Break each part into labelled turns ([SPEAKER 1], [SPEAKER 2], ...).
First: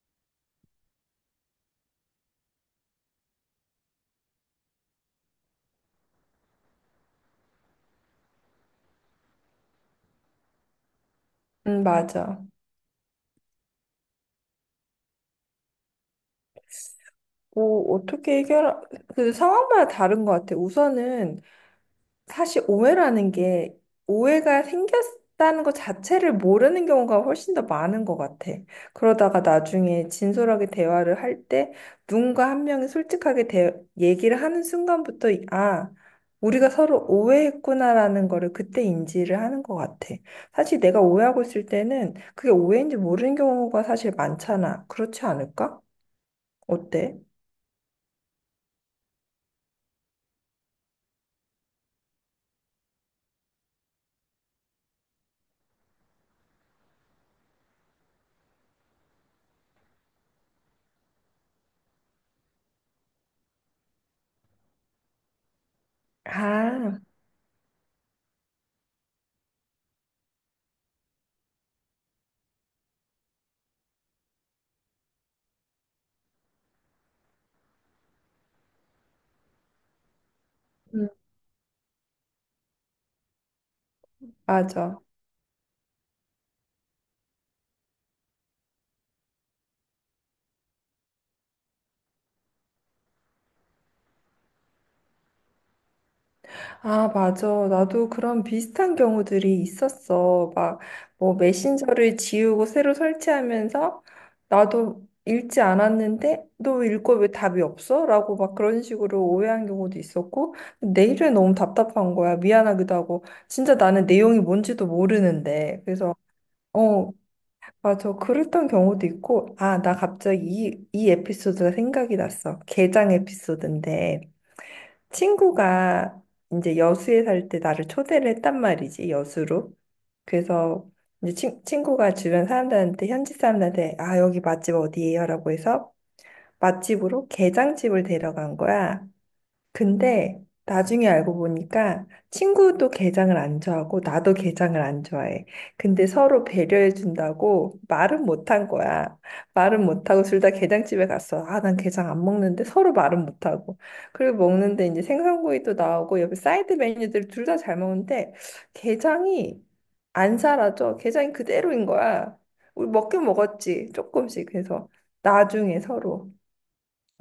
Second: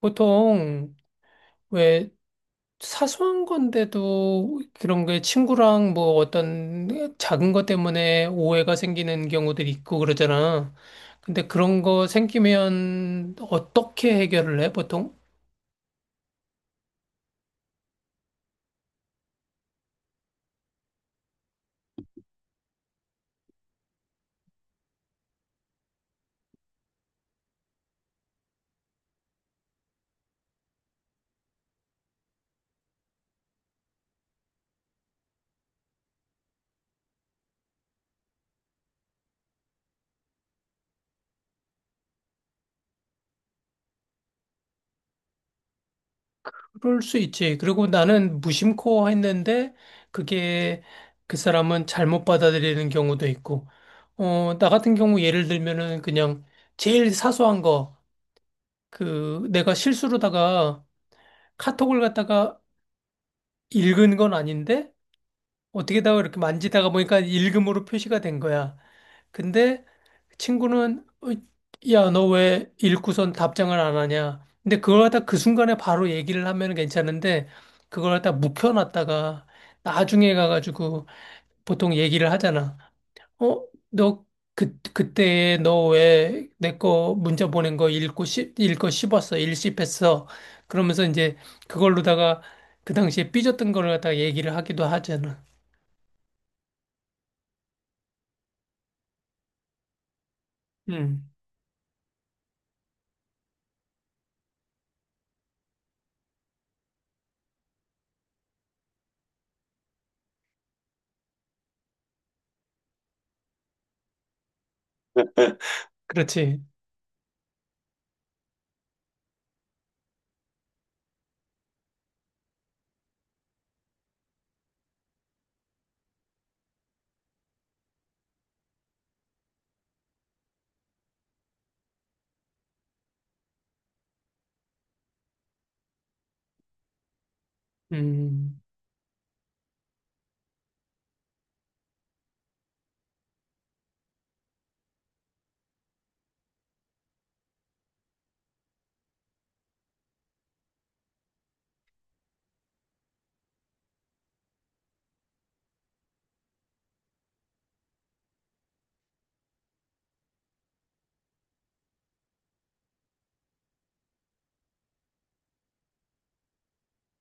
[SPEAKER 1] 보통 왜 사소한 건데도 그런 게 친구랑 뭐 어떤 작은 것 때문에 오해가 생기는 경우들이 있고 그러잖아. 근데 그런 거
[SPEAKER 2] 맞아.
[SPEAKER 1] 생기면 어떻게 해결을 해, 보통?
[SPEAKER 2] 뭐, 어떻게 해결, 그 상황마다 다른 것 같아. 우선은 사실 오해라는 게 오해가 생겼다는 것 자체를 모르는 경우가 훨씬 더 많은 것 같아. 그러다가 나중에 진솔하게 대화를 할 때 누군가 한 명이 솔직하게 얘기를 하는 순간부터, 우리가 서로 오해했구나라는 거를 그때 인지를 하는 것 같아. 사실 내가 오해하고 있을 때는 그게 오해인지 모르는 경우가 사실 많잖아. 그렇지 않을까?
[SPEAKER 1] 그럴
[SPEAKER 2] 어때?
[SPEAKER 1] 수 있지. 그리고 나는 무심코 했는데 그게 그 사람은 잘못 받아들이는 경우도 있고. 어, 나 같은 경우 예를 들면은 그냥 제일 사소한 거, 그 내가 실수로다가 카톡을 갖다가 읽은 건 아닌데 어떻게다가 이렇게 만지다가
[SPEAKER 2] 아,
[SPEAKER 1] 보니까 읽음으로 표시가 된 거야. 근데 친구는 "어, 야, 너 왜 읽고선 답장을 안 하냐?" 근데 그걸 갖다 그 순간에 바로 얘기를 하면 괜찮은데 그걸 갖다 묵혀놨다가 나중에 가가지고
[SPEAKER 2] 음,
[SPEAKER 1] 보통 얘기를 하잖아. 어, 너, 그,
[SPEAKER 2] 맞아.
[SPEAKER 1] 그때 너 왜 내 거 문자 보낸 거 읽고 씹었어, 일씹했어. 그러면서 이제 그걸로다가 그 당시에 삐졌던 걸 갖다가 얘기를 하기도 하잖아.
[SPEAKER 2] 아, 맞아. 나도 그런 비슷한 경우들이 있었어. 막,
[SPEAKER 1] 음,
[SPEAKER 2] 뭐, 메신저를 지우고 새로 설치하면서 나도 읽지 않았는데, 너 읽고 왜 답이 없어? 라고 막 그런 식으로 오해한 경우도 있었고, 내일은 너무 답답한 거야. 미안하기도 하고, 진짜 나는 내용이 뭔지도 모르는데. 그래서,
[SPEAKER 1] 그렇지.
[SPEAKER 2] 어, 맞아. 그랬던 경우도 있고, 아, 나 갑자기 이 에피소드가 생각이 났어. 게장 에피소드인데. 친구가 이제 여수에 살 때 나를 초대를 했단 말이지, 여수로. 그래서 이제 친구가 주변 사람들한테, 현지 사람들한테, 아, 여기 맛집 어디예요? 라고 해서 맛집으로 게장집을 데려간
[SPEAKER 1] 음,
[SPEAKER 2] 거야. 근데 나중에 알고 보니까 친구도 게장을 안 좋아하고 나도 게장을 안 좋아해. 근데 서로 배려해 준다고 말은 못 한 거야. 말은 못하고 둘 다 게장집에 갔어. 아, 난 게장 안 먹는데 서로 말은 못하고. 그리고 먹는데 이제 생선구이도 나오고 옆에 사이드 메뉴들 둘 다 잘 먹는데 게장이 안 사라져. 게장이 그대로인 거야. 우리 먹긴 먹었지. 조금씩. 그래서 나중에 서로.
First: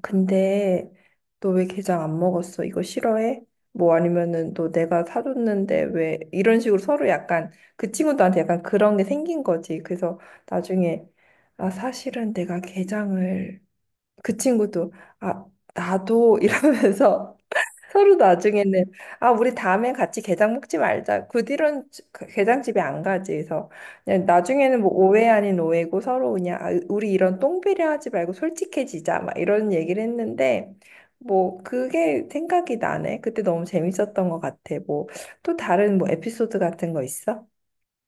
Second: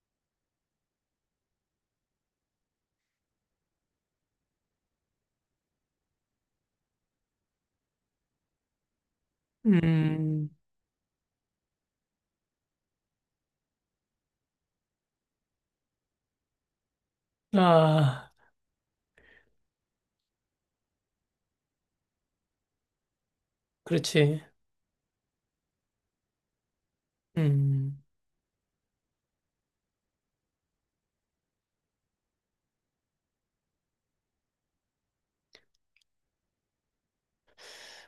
[SPEAKER 2] 근데 너 왜 게장 안 먹었어? 이거 싫어해? 뭐 아니면은 너 내가 사줬는데 왜 이런 식으로 서로 약간 그 친구들한테 약간 그런 게 생긴 거지. 그래서
[SPEAKER 1] 음,
[SPEAKER 2] 나중에 아 사실은 내가 게장을 그 친구도 아 나도 이러면서 서로
[SPEAKER 1] 아,
[SPEAKER 2] 나중에는 아 우리 다음엔 같이 게장 먹지 말자. 그 뒤로는 그 게장집에 안 가지. 그래서 그냥
[SPEAKER 1] 그렇지.
[SPEAKER 2] 나중에는 뭐 오해 아닌 오해고 서로 그냥 아, 우리 이런 똥배려
[SPEAKER 1] 음,
[SPEAKER 2] 하지 말고 솔직해지자 막 이런 얘기를 했는데 뭐 그게 생각이 나네. 그때 너무 재밌었던 것 같아. 뭐 또 다른 뭐 에피소드 같은 거 있어?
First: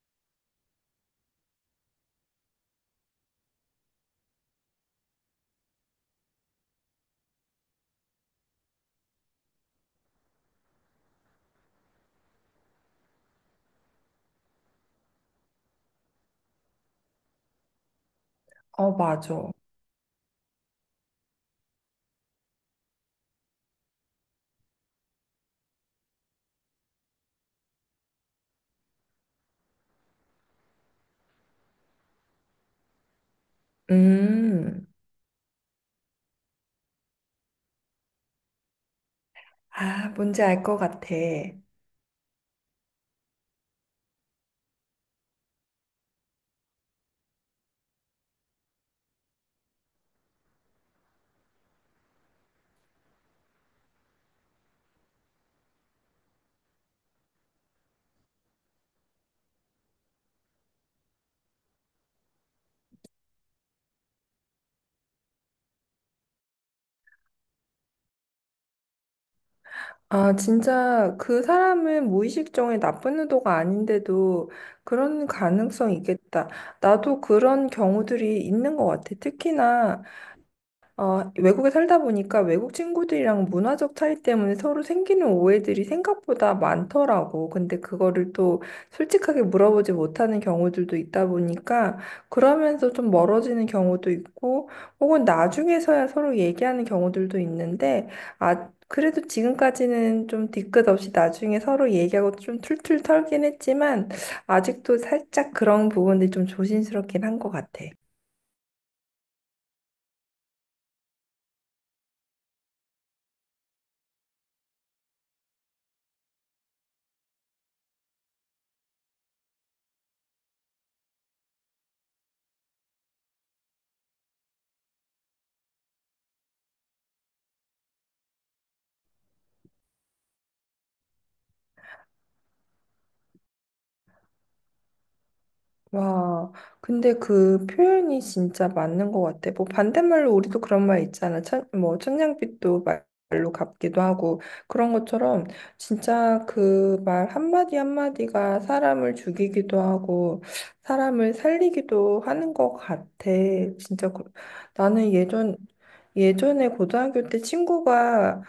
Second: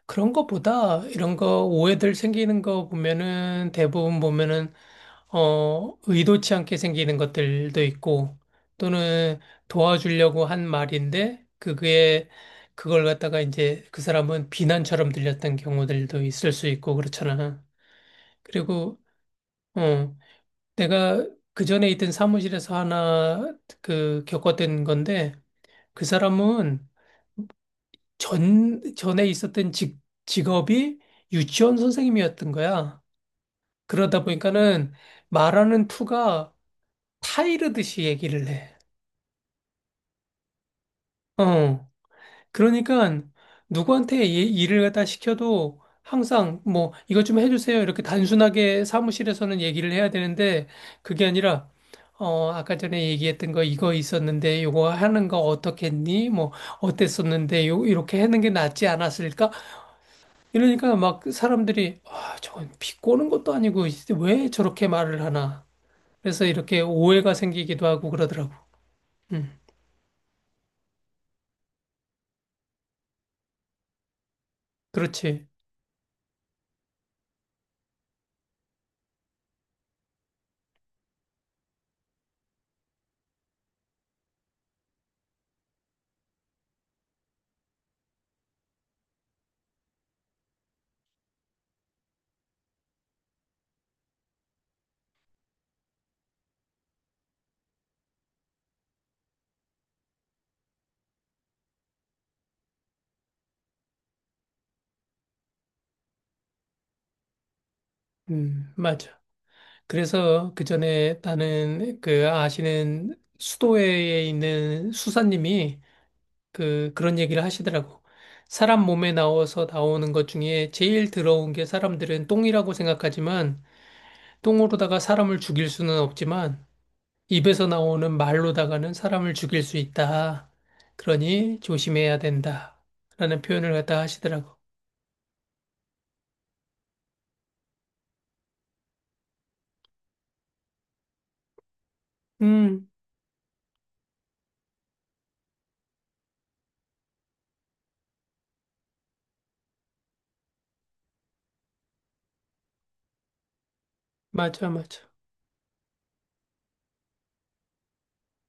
[SPEAKER 1] 그런 거보다 이런 거 오해들 생기는 거 보면은 대부분 보면은 의도치 않게 생기는 것들도 있고, 또는 도와주려고 한 말인데, 그게, 그걸 갖다가 이제 그 사람은 비난처럼 들렸던 경우들도 있을 수 있고, 그렇잖아.
[SPEAKER 2] 어
[SPEAKER 1] 그리고,
[SPEAKER 2] 맞아.
[SPEAKER 1] 어, 내가 그 전에 있던 사무실에서 하나, 그, 겪었던 건데, 그 사람은 전에 있었던 직업이 유치원 선생님이었던 거야. 그러다
[SPEAKER 2] 음.
[SPEAKER 1] 보니까는 말하는 투가 타이르듯이 얘기를 해.
[SPEAKER 2] 아 뭔지 알 것 같아.
[SPEAKER 1] 어. 그러니까 누구한테 일을 갖다 시켜도 항상 뭐 이것 좀 해주세요. 이렇게 단순하게 사무실에서는 얘기를 해야 되는데 그게 아니라 아까 전에 얘기했던 거 이거 있었는데 요거 하는 거 어떻겠니? 뭐 어땠었는데 요 이렇게 하는 게 낫지 않았을까? 이러니까 막 사람들이 아, 저건 비꼬는 것도 아니고 왜 저렇게 말을 하나? 그래서 이렇게 오해가 생기기도 하고 그러더라고. 음,
[SPEAKER 2] 아, 진짜 그 사람은 무의식적인 나쁜 의도가 아닌데도 그런
[SPEAKER 1] 그렇지.
[SPEAKER 2] 가능성이 있겠다. 나도 그런 경우들이 있는 것 같아. 특히나 어 외국에 살다 보니까 외국 친구들이랑 문화적 차이 때문에 서로 생기는 오해들이 생각보다 많더라고. 근데 그거를 또 솔직하게 물어보지 못하는 경우들도 있다 보니까 그러면서 좀 멀어지는 경우도 있고 혹은 나중에서야 서로 얘기하는 경우들도 있는데 아, 그래도 지금까지는 좀 뒤끝 없이 나중에 서로 얘기하고 좀 툴툴 털긴 했지만 아직도 살짝 그런 부분들이 좀 조심스럽긴 한 것 같아.
[SPEAKER 1] 맞아. 그래서 그 전에 나는 그 아시는 수도회에 있는 수사님이 그런 얘기를 하시더라고. 사람 몸에 나와서 나오는 것 중에 제일 더러운 게 사람들은 똥이라고 생각하지만 똥으로다가 사람을 죽일 수는 없지만 입에서 나오는 말로다가는 사람을 죽일 수 있다. 그러니 조심해야 된다. 라는 표현을 갖다 하시더라고.
[SPEAKER 2] 와, 근데 그 표현이 진짜 맞는 것 같아. 뭐 반대말로 우리도 그런 말 있잖아. 천, 뭐
[SPEAKER 1] 음,
[SPEAKER 2] 말로 갚기도 하고 그런 것처럼 진짜 그 말 한마디 한마디가 사람을 죽이기도 하고 사람을 살리기도 하는 것 같아. 진짜 그-
[SPEAKER 1] 맞아, 맞아.
[SPEAKER 2] 나는 예전에 고등학교 때 친구가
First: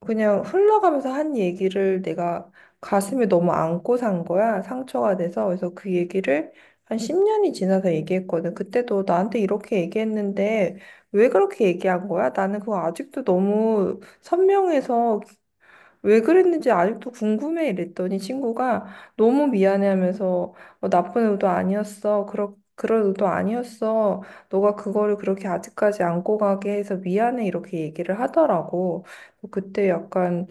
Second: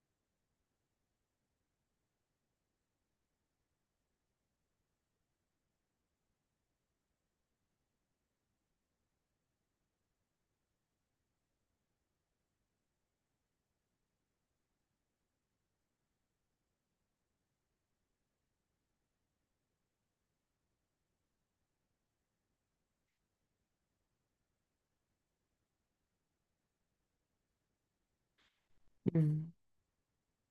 [SPEAKER 2] 그냥 흘러가면서 한 얘기를 내가 가슴에 너무 안고 산 거야. 상처가 돼서. 그래서 그 얘기를 한 10년이 지나서 얘기했거든. 그때도 나한테 이렇게 얘기했는데 왜 그렇게 얘기한 거야? 나는 그거 아직도 너무 선명해서 왜 그랬는지 아직도 궁금해 이랬더니 친구가 너무 미안해 하면서 어, 나쁜 의도 아니었어. 그런 의도 아니었어. 너가 그거를 그렇게 아직까지 안고 가게 해서 미안해 이렇게 얘기를 하더라고.
[SPEAKER 1] 음,
[SPEAKER 2] 그때 약간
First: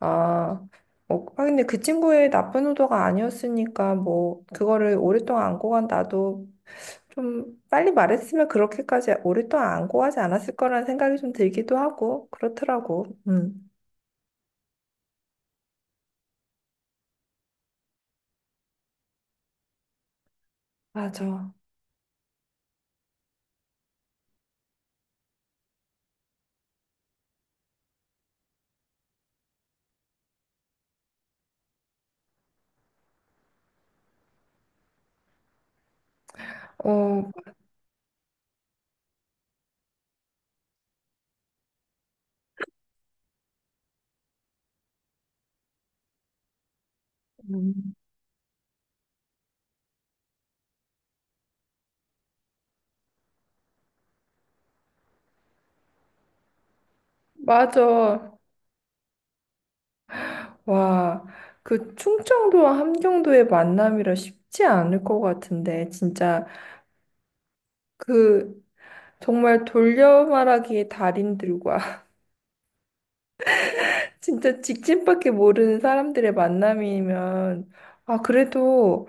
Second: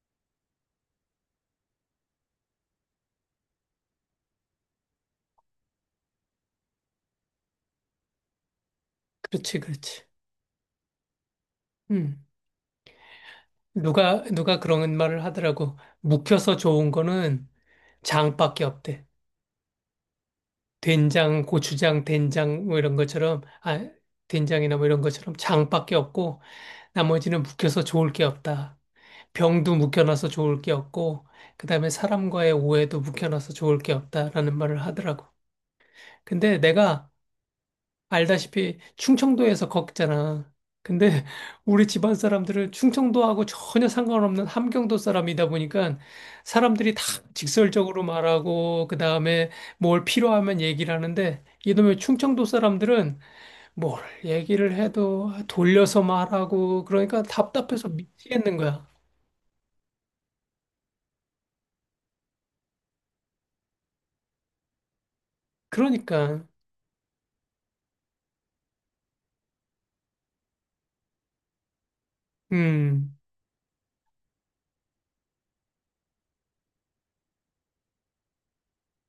[SPEAKER 2] 아, 근데 그 친구의 나쁜 의도가 아니었으니까, 뭐, 그거를 오랫동안 안고 간 나도 좀 빨리 말했으면 그렇게까지
[SPEAKER 1] 그렇지,
[SPEAKER 2] 오랫동안 안고
[SPEAKER 1] 그렇지.
[SPEAKER 2] 가지 않았을 거라는 생각이 좀 들기도
[SPEAKER 1] 음.
[SPEAKER 2] 하고, 그렇더라고. 음.
[SPEAKER 1] 누가 그런 말을 하더라고. 묵혀서 좋은 거는 장밖에 없대. 된장,
[SPEAKER 2] 맞아.
[SPEAKER 1] 고추장, 된장, 뭐 이런 것처럼, 아, 된장이나 뭐 이런 것처럼 장밖에 없고, 나머지는 묵혀서 좋을 게 없다. 병도 묵혀놔서 좋을 게 없고, 그 다음에 사람과의 오해도 묵혀놔서 좋을 게 없다라는 말을 하더라고. 근데 내가
[SPEAKER 2] 어,
[SPEAKER 1] 알다시피 충청도에서 걷잖아. 근데 우리 집안 사람들은 충청도하고 전혀 상관없는 함경도 사람이다 보니까 사람들이 다
[SPEAKER 2] 음.
[SPEAKER 1] 직설적으로 말하고 그다음에 뭘 필요하면 얘기를 하는데 이놈의 충청도 사람들은 뭘 얘기를 해도 돌려서 말하고 그러니까 답답해서
[SPEAKER 2] 맞아.
[SPEAKER 1] 미치겠는 거야.
[SPEAKER 2] 와, 그 충청도와 함경도의 만남이라 쉽지 않을 것 같은데,
[SPEAKER 1] 그러니까.
[SPEAKER 2] 진짜 그 정말 돌려 말하기의 달인들과
[SPEAKER 1] 음,
[SPEAKER 2] 진짜 직진밖에 모르는 사람들의 만남이면, 아, 그래도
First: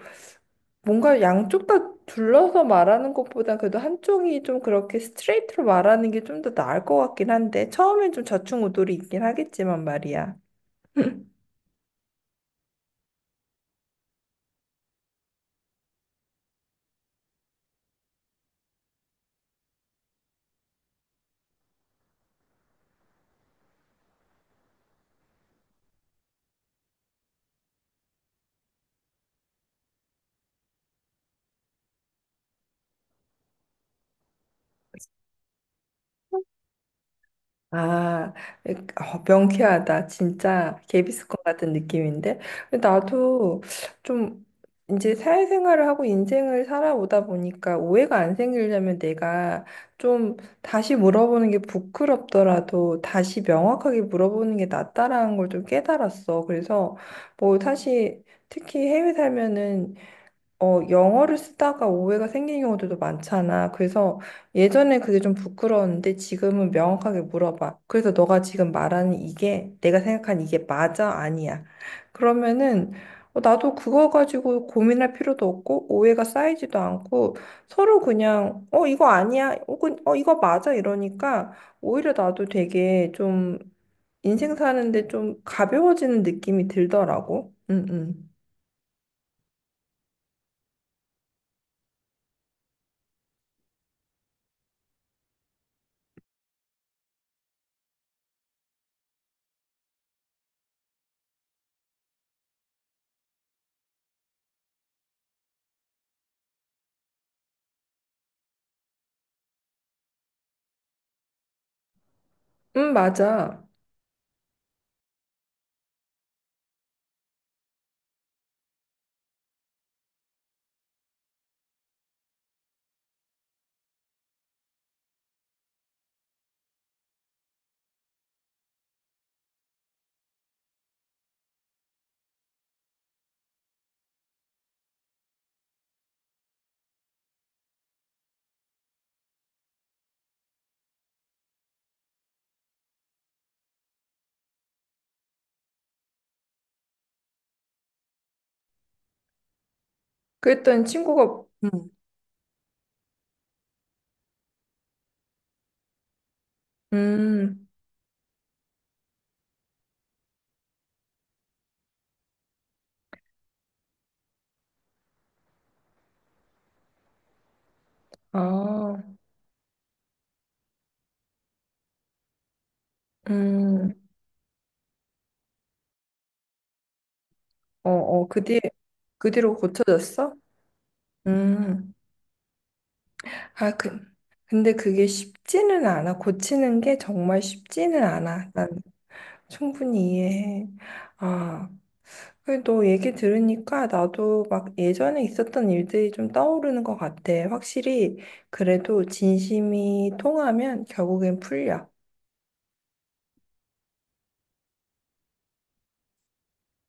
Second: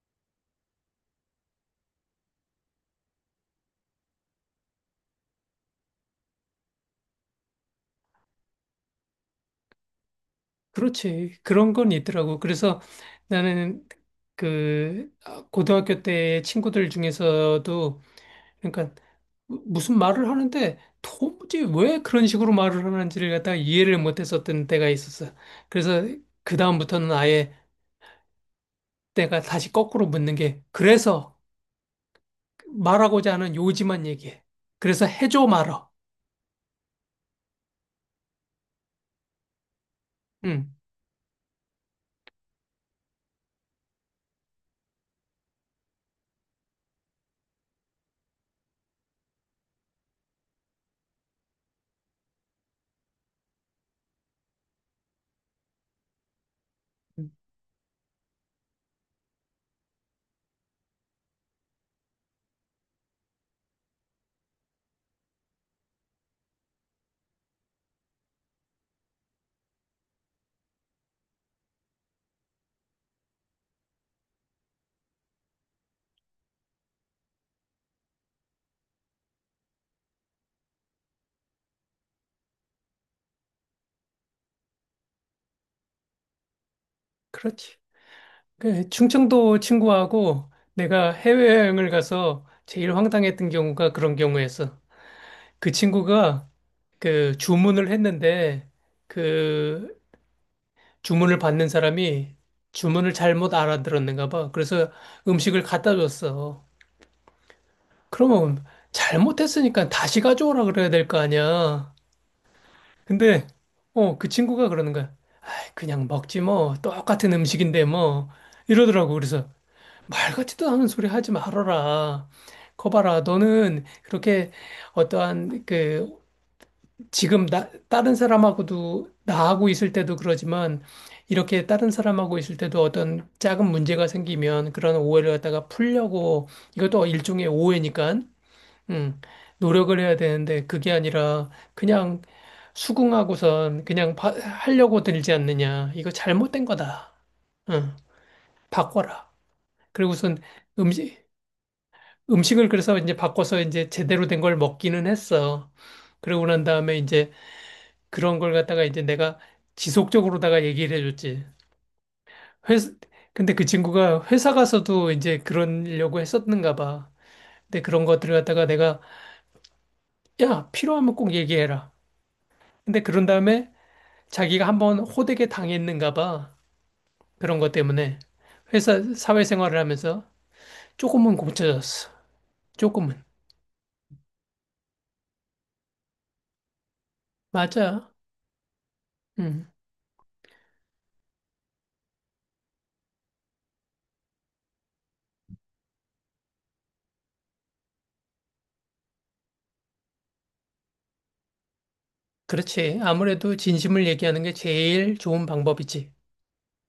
[SPEAKER 2] 뭔가 양쪽 다 둘러서 말하는 것보다 그래도 한쪽이 좀 그렇게 스트레이트로 말하는 게 좀 더 나을 것 같긴 한데, 처음엔 좀 좌충우돌이 있긴 하겠지만 말이야.
[SPEAKER 1] 그렇지. 그런 건 있더라고. 그래서 나는 그 고등학교 때 친구들 중에서도 그러니까 무- 슨 말을 하는데 도무지 왜 그런 식으로 말을 하는지를 갖다가 이해를 못 했었던 때가 있었어. 그래서 그다음부터는 아예 내가 다시 거꾸로 묻는 게, 그래서 말하고자 하는 요지만 얘기해. 그래서 해줘 말어?
[SPEAKER 2] 아, 어, 명쾌하다.
[SPEAKER 1] 응.
[SPEAKER 2] 진짜 개비스콘 같은 느낌인데. 근데 나도 좀 이제 사회생활을 하고 인생을 살아오다 보니까 오해가 안 생기려면 내가 좀 다시 물어보는 게 부끄럽더라도 다시 명확하게 물어보는 게 낫다라는 걸 좀 깨달았어. 그래서
[SPEAKER 1] 응,
[SPEAKER 2] 뭐 사실 특히 해외 살면은 어, 영어를 쓰다가 오해가 생기는 경우들도 많잖아. 그래서 예전에 그게 좀 부끄러웠는데 지금은 명확하게 물어봐. 그래서 너가 지금 말하는 이게 내가 생각한 이게 맞아? 아니야? 그러면은 어, 나도 그거 가지고 고민할 필요도 없고 오해가 쌓이지도 않고 서로 그냥 어, 이거 아니야? 혹은 어, 이거 맞아? 이러니까 오히려 나도 되게 좀 인생 사는데 좀 가벼워지는 느낌이 들더라고.
[SPEAKER 1] 그렇지.
[SPEAKER 2] 응, 응.
[SPEAKER 1] 그 충청도 친구하고 내가 해외여행을 가서 제일 황당했던 경우가 그런 경우였어. 그 친구가 그 주문을 했는데 그 주문을 받는 사람이 주문을 잘못 알아들었는가 봐. 그래서 음식을 갖다 줬어. 그러면 잘못했으니까 다시 가져오라 그래야 될 거 아니야.
[SPEAKER 2] 응,
[SPEAKER 1] 근데,
[SPEAKER 2] 맞아.
[SPEAKER 1] 그 친구가 그러는 거야. 아이, 그냥 먹지 뭐. 똑같은 음식인데 뭐. 이러더라고. 그래서 말 같지도 않은 소리 하지 말아라. 거봐라. 너는 그렇게 어떠한 그 지금 나, 다른 사람하고도 나하고 있을 때도 그러지만 이렇게 다른 사람하고 있을 때도 어떤 작은 문제가 생기면 그런 오해를 갖다가 풀려고, 이것도 일종의 오해니까 음, 노력을 해야 되는데 그게 아니라 그냥 수긍하고선 그냥 하려고 들지 않느냐. 이거 잘못된 거다. 응, 바꿔라. 그리고선
[SPEAKER 2] 그랬더니
[SPEAKER 1] 음식,
[SPEAKER 2] 친구가 응.
[SPEAKER 1] 음식을 그래서 이제 바꿔서 이제 제대로 된 걸 먹기는 했어. 그러고 난 다음에 이제
[SPEAKER 2] 음, 음,
[SPEAKER 1] 그런 걸 갖다가 이제 내가 지속적으로다가 얘기를 해줬지. 회사, 근데 그 친구가 회사 가서도 이제 그러려고 했었는가 봐. 근데 그런 것들을 갖다가 내가,
[SPEAKER 2] 아,
[SPEAKER 1] 야, 필요하면 꼭 얘기해라. 근데 그런 다음에
[SPEAKER 2] 음,
[SPEAKER 1] 자기가 한번 호되게 당했는가 봐. 그런 것
[SPEAKER 2] 어,
[SPEAKER 1] 때문에.
[SPEAKER 2] 어, 그 뒤에, 그 뒤로
[SPEAKER 1] 사회생활을 하면서
[SPEAKER 2] 고쳐졌어?
[SPEAKER 1] 조금은
[SPEAKER 2] 음,
[SPEAKER 1] 고쳐졌어. 조금은.
[SPEAKER 2] 아, 그, 근데 그게 쉽지는 않아. 고치는 게 정말 쉽지는
[SPEAKER 1] 맞아.
[SPEAKER 2] 않아. 난
[SPEAKER 1] 음,
[SPEAKER 2] 충분히 이해해. 아, 그래, 너 얘기 들으니까 나도 막 예전에 있었던 일들이 좀 떠오르는 것 같아. 확실히, 그래도 진심이 통하면 결국엔 풀려.
[SPEAKER 1] 그렇지. 아무래도 진심을 얘기하는 게 제일 좋은 방법이지.